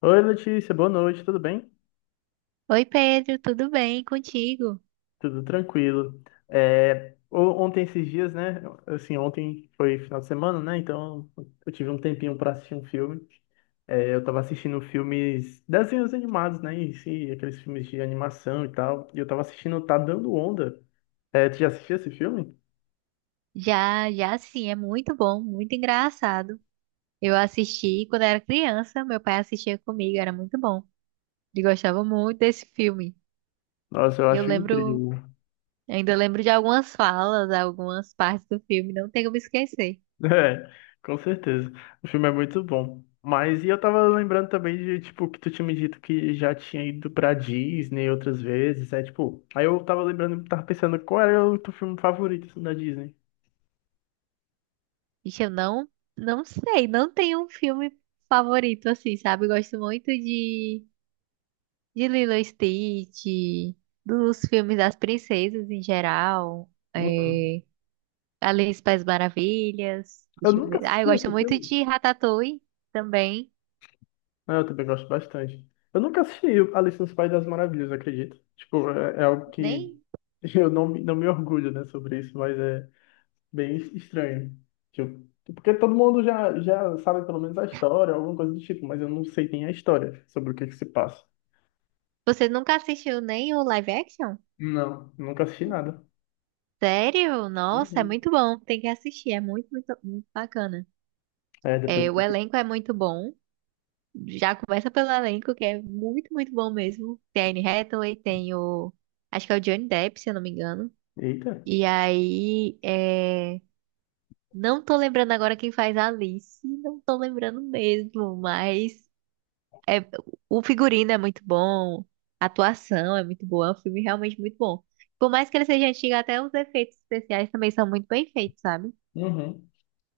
Oi, Letícia, boa noite, tudo bem? Oi Pedro, tudo bem contigo? Tudo tranquilo. Ontem, esses dias, né? Assim, ontem foi final de semana, né? Então eu tive um tempinho para assistir um filme. Eu tava assistindo filmes, desenhos animados, né? E, sim, aqueles filmes de animação e tal. E eu tava assistindo Tá Dando Onda. É, tu já assistiu esse filme? Já, já sim, é muito bom, muito engraçado. Eu assisti quando era criança, meu pai assistia comigo, era muito bom. Ele gostava muito desse filme. Nossa, eu Eu acho lembro, incrível. ainda lembro de algumas falas, algumas partes do filme, não tenho como esquecer. É, com certeza. O filme é muito bom. Mas e eu tava lembrando também de, tipo, que tu tinha me dito que já tinha ido pra Disney outras vezes, é tipo, aí eu tava lembrando, tava pensando qual era o teu filme favorito assim, da Disney. Ixi, eu não, não sei, não tenho um filme favorito assim, sabe? Eu gosto muito de Lilo e Stitch, dos filmes das princesas em geral. Uhum. é, Alice País Maravilhas. Eu Deixa eu nunca ver. Ah, eu assisti gosto esse muito filme. de Ratatouille também. Ah, eu também gosto bastante. Eu nunca assisti Alice no País das Maravilhas, acredito. Tipo, é algo que Nem. eu não, me- não me orgulho, né, sobre isso, mas é, bem estranho. Tipo, porque todo mundo já sabe pelo menos a história, alguma coisa do tipo, mas eu não sei nem a história, sobre o que que se passa. Você nunca assistiu nem o live action? Não, nunca assisti nada. Sério? Nossa, é Uhum. muito bom. Tem que assistir. É muito, muito, muito bacana. É, depois. É, o elenco é muito bom. Já começa pelo elenco, que é muito, muito bom mesmo. Tem a Anne Hathaway, tem o. Acho que é o Johnny Depp, se eu não me engano. Eita. E aí. Não tô lembrando agora quem faz a Alice. Não tô lembrando mesmo, mas. É, o figurino é muito bom, a atuação é muito boa, é um filme realmente muito bom. Por mais que ele seja antigo, até os efeitos especiais também são muito bem feitos, sabe? Uhum.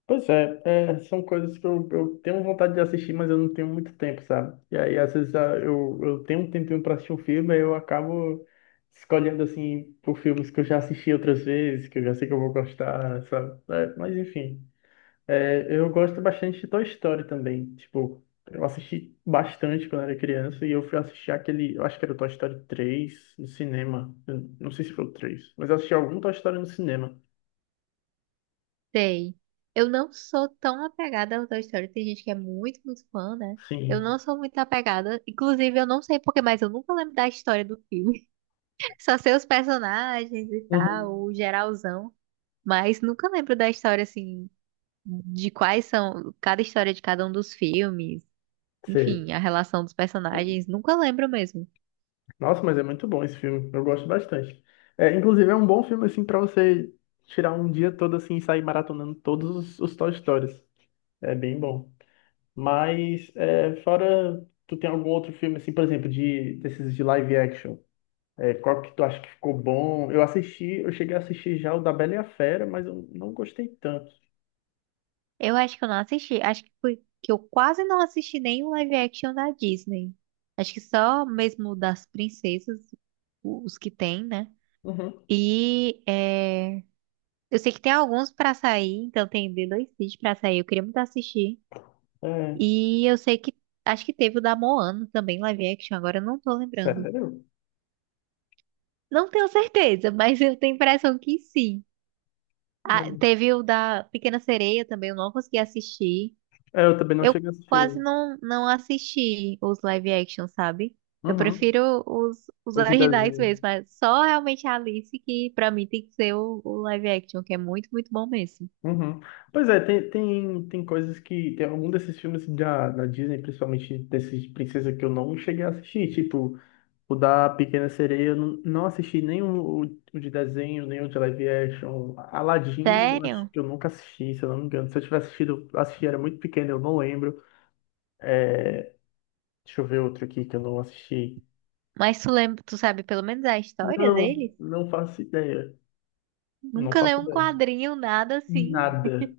Pois é, são coisas que eu tenho vontade de assistir, mas eu não tenho muito tempo, sabe? E aí, às vezes, ah, eu tenho um tempinho para assistir um filme, aí eu acabo escolhendo, assim, por filmes que eu já assisti outras vezes, que eu já sei que eu vou gostar, sabe? É, mas, enfim, é, eu gosto bastante de Toy Story também. Tipo, eu assisti bastante quando era criança e eu fui assistir aquele, eu acho que era o Toy Story 3 no cinema. Eu não sei se foi o 3, mas eu assisti algum Toy Story no cinema. Sei. Eu não sou tão apegada ao Toy Story, tem gente que é muito, muito fã, né? Eu Sim. não sou muito apegada, inclusive eu não sei porquê, mas eu nunca lembro da história do filme. Só sei os personagens e Uhum. tal, o geralzão, mas nunca lembro da história assim, de quais são cada história de cada um dos filmes. Sei. Enfim, a relação dos personagens, nunca lembro mesmo. Nossa, mas é muito bom esse filme. Eu gosto bastante. É, inclusive é um bom filme assim para você tirar um dia todo assim e sair maratonando todos os Toy Stories. É bem bom. Mas é, fora, tu tem algum outro filme assim, por exemplo, de desses de live action? É, qual que tu acha que ficou bom? Eu assisti, eu cheguei a assistir já o da Bela e a Fera, mas eu não gostei tanto. Eu acho que eu não assisti, acho que foi que eu quase não assisti nenhum live action da Disney. Acho que só mesmo das princesas, os que tem, né? Uhum. E é, eu sei que tem alguns pra sair, então tem The 2 cid pra sair, eu queria muito assistir. É, E eu sei que acho que teve o da Moana também, live action, agora eu não tô lembrando. sério? Não tenho certeza, mas eu tenho a impressão que sim. Ah, teve o da Pequena Sereia também, eu não consegui assistir. É, eu também não Eu cheguei a quase assistir. não, não assisti os live action, sabe? Eu Uhum. prefiro os Hoje originais desenho. mesmo, mas só realmente a Alice que pra mim tem que ser o live action, que é muito, muito bom mesmo. Uhum. Pois é, tem coisas que. Tem algum desses filmes da, da Disney, principalmente desses princesa que eu não cheguei a assistir. Tipo, o da Pequena Sereia, eu não, não assisti nem o, o de desenho, nem o de live action. Aladdin, eu acho Sério? que eu nunca assisti, se eu não me engano. Se eu tivesse assistido, eu assisti, era muito pequeno, eu não lembro. Deixa eu ver outro aqui que eu não assisti. Mas tu lembra, tu sabe pelo menos a história Não, deles? não faço ideia. Não Nunca leu faço um ideia. quadrinho, nada assim. Nada.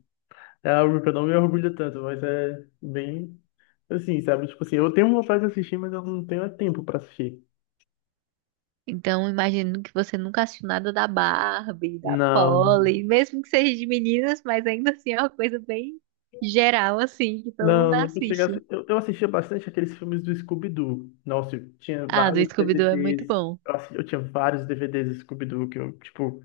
É algo que eu não me orgulho tanto, mas é bem assim, sabe? Tipo assim, eu tenho vontade de assistir, mas eu não tenho tempo pra assistir. Então, imagino que você nunca assistiu nada da Barbie, da Não, Polly, mesmo que seja de meninas, mas ainda assim é uma coisa bem geral, assim, que todo não, mundo nunca cheguei a... assiste. assi- eu assistia bastante aqueles filmes do Scooby-Doo. Nossa, eu tinha Ah, do vários Scooby-Doo é muito DVDs. bom. Eu, assi- eu tinha vários DVDs do Scooby-Doo que eu, tipo,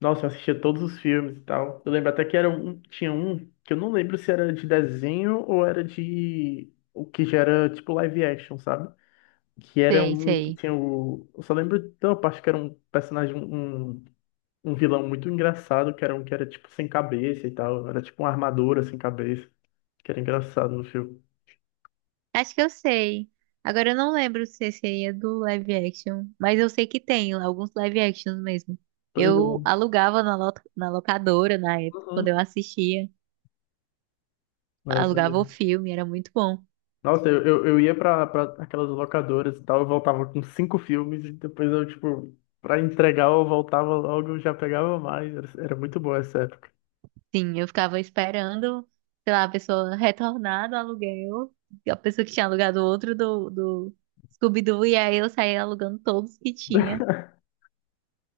nossa, eu assistia todos os filmes e tal. Eu lembro até que era um, tinha um que eu não lembro se era de desenho ou era de o que já era tipo live action, sabe? Que era Sei, um que sei. tinha o. Eu só lembro de uma parte que era um personagem, um um vilão muito engraçado, que era um que era tipo sem cabeça e tal. Era tipo uma armadura sem cabeça, que era engraçado no filme. Acho que eu sei. Agora eu não lembro se seria do live action, mas eu sei que tem alguns live actions mesmo. Pois Eu é. alugava na, na locadora na época, quando eu Uhum. assistia, Eu alugava o também. filme, era muito bom. Nossa, eu ia pra aquelas locadoras e tal, eu voltava com cinco filmes e depois eu, tipo, pra entregar eu voltava logo, eu já pegava mais. Era, era muito boa essa época. Sim, eu ficava esperando, sei lá, a pessoa retornar do aluguel, a pessoa que tinha alugado outro do Scooby-Doo, e aí eu saía alugando todos que tinha.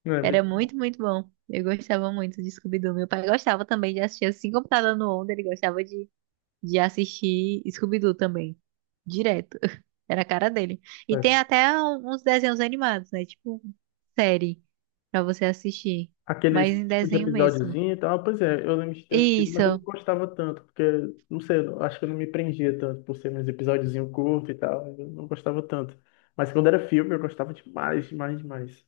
Não, é Era muito bom. muito, muito bom. Eu gostava muito de Scooby-Doo. Meu pai gostava também de assistir assim, computador no Onda, ele gostava de assistir Scooby-Doo também, direto. Era a cara dele. E tem É. até uns desenhos animados, né? Tipo, série pra você assistir, mas Aqueles em tipo de desenho mesmo. episódiozinho e tal, pois é, eu lembro de ter assistido, mas eu não Isso. gostava tanto, porque, não sei, eu acho que eu não me prendia tanto por ser uns episódiozinho curto e tal, eu não gostava tanto. Mas quando era filme, eu gostava demais, demais, demais.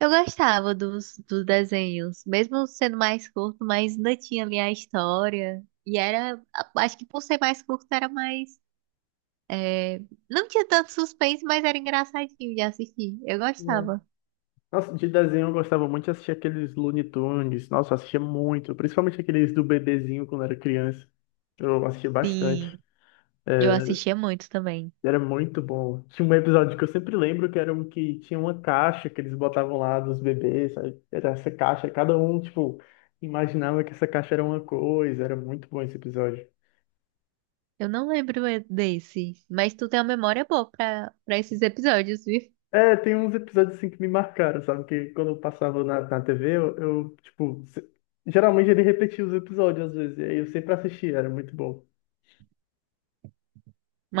Eu gostava dos desenhos, mesmo sendo mais curto, mas ainda tinha ali a história. E era, acho que por ser mais curto era mais, é, não tinha tanto suspense, mas era engraçadinho de assistir. Eu gostava. Nossa, de desenho eu gostava muito de assistir aqueles Looney Tunes. Nossa, eu assistia muito. Principalmente aqueles do bebezinho quando era criança. Eu assistia bastante. Sim, eu É, assistia muito também. era muito bom. Tinha um episódio que eu sempre lembro que era um que tinha uma caixa que eles botavam lá dos bebês. Aí era essa caixa. Cada um, tipo, imaginava que essa caixa era uma coisa. Era muito bom esse episódio. Eu não lembro desse, mas tu tem uma memória boa pra esses episódios, viu? É, tem uns episódios assim que me marcaram, sabe? Que quando eu passava na TV, tipo, se- geralmente ele repetia os episódios às vezes. E aí eu sempre assistia, era muito bom.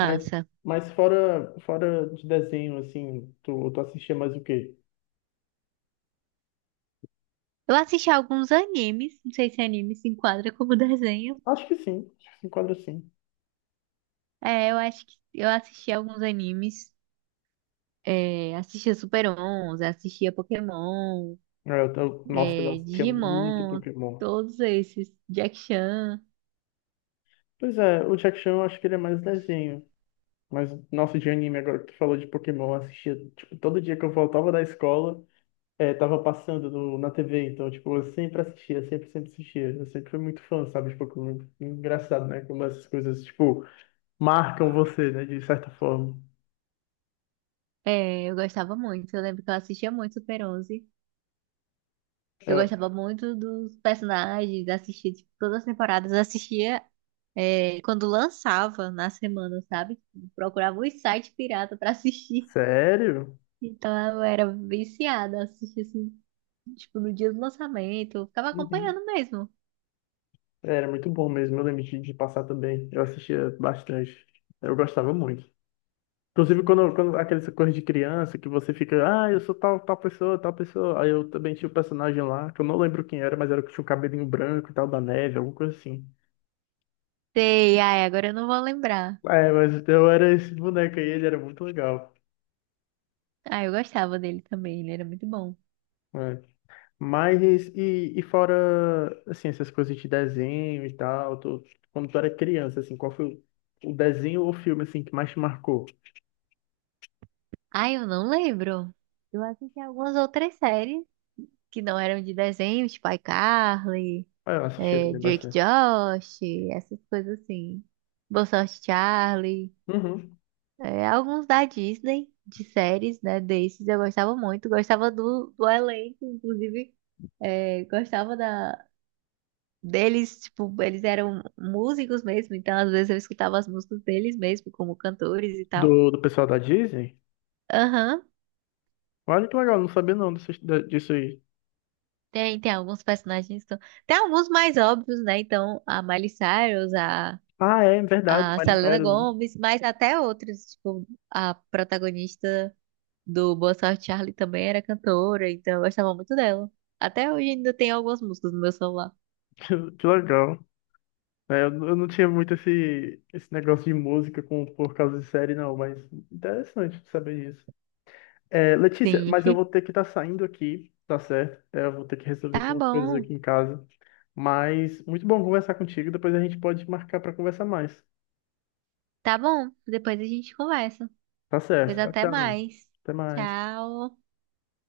Mas, fora de desenho, assim, tu assistia mais o quê? Eu assisti alguns animes, não sei se anime se enquadra como desenho. Acho que sim, acho que se enquadra sim. É, eu acho que eu assisti alguns animes. É, assistia Super 11, assistia Pokémon, É, nossa, eu assistia muito Digimon, Pokémon. todos esses. Jack Chan. Pois é, o Jack Chan eu acho que ele é mais desenho. Mas, nossa, de anime, agora que tu falou de Pokémon, eu assistia, tipo, todo dia que eu voltava da escola, é, tava passando no, na TV, então, tipo, eu sempre assistia, sempre assistia. Eu sempre fui muito fã, sabe, de Pokémon. Engraçado, né, como essas coisas, tipo, marcam você, né, de certa forma. É, eu gostava muito. Eu lembro que eu assistia muito Super 11. Eu É, gostava muito dos personagens, assistia, tipo, todas as temporadas, assistia quando lançava na semana, sabe? Tipo, procurava os sites pirata pra assistir. sério? Então eu era viciada, assistia assim, tipo, no dia do lançamento, eu ficava Uhum. acompanhando mesmo. Era muito bom mesmo, eu lembro de passar também. Eu assistia bastante. Eu gostava muito. Inclusive, quando aquelas coisas de criança que você fica, ah, eu sou tal, tal pessoa, tal pessoa. Aí eu também tinha o um personagem lá, que eu não lembro quem era, mas era o que tinha o cabelinho branco e tal, da neve, alguma coisa assim. Sei, ai, agora eu não vou lembrar. É, mas eu era esse boneco aí, ele era muito legal. Ah, eu gostava dele também, ele era muito bom. É. Mas, e fora, assim, essas coisas de desenho e tal, tu- quando tu era criança, assim, qual foi o desenho ou filme, assim, que mais te marcou? Ai, eu não lembro. Eu assisti algumas outras séries que não eram de desenho, tipo iCarly. Ah, eu assistia também Drake bastante. Josh, essas coisas assim. Boa Sorte Charlie. Uhum. É, alguns da Disney, de séries, né? Desses eu gostava muito. Gostava do elenco, inclusive. Gostava da, deles, tipo, eles eram músicos mesmo, então às vezes eu escutava as músicas deles mesmo, como cantores e tal. Do, do pessoal da Disney? Aham. Olha que legal, não sabia não disso, da- disso aí. Tem, tem alguns personagens que são... Tem alguns mais óbvios, né? Então, a Miley Cyrus, a Ah, é, é verdade, a Miley Selena Cyrus. Gomes, mas até outros, tipo, a protagonista do Boa Sorte Charlie também era cantora, então eu gostava muito dela. Até hoje ainda tem algumas músicas no meu celular. Que legal. É, eu não tinha muito esse, esse negócio de música com, por causa de série, não, mas interessante saber disso. É, Letícia, Sim. mas eu vou ter que estar saindo aqui, tá certo? É, eu vou ter que resolver aqui Tá umas coisas bom, aqui em casa. Mas muito bom conversar contigo, depois a gente pode marcar para conversar mais. tá bom. Depois a gente conversa. Tá certo, Pois tchau, até tchau. mais. Até mais. Tchau.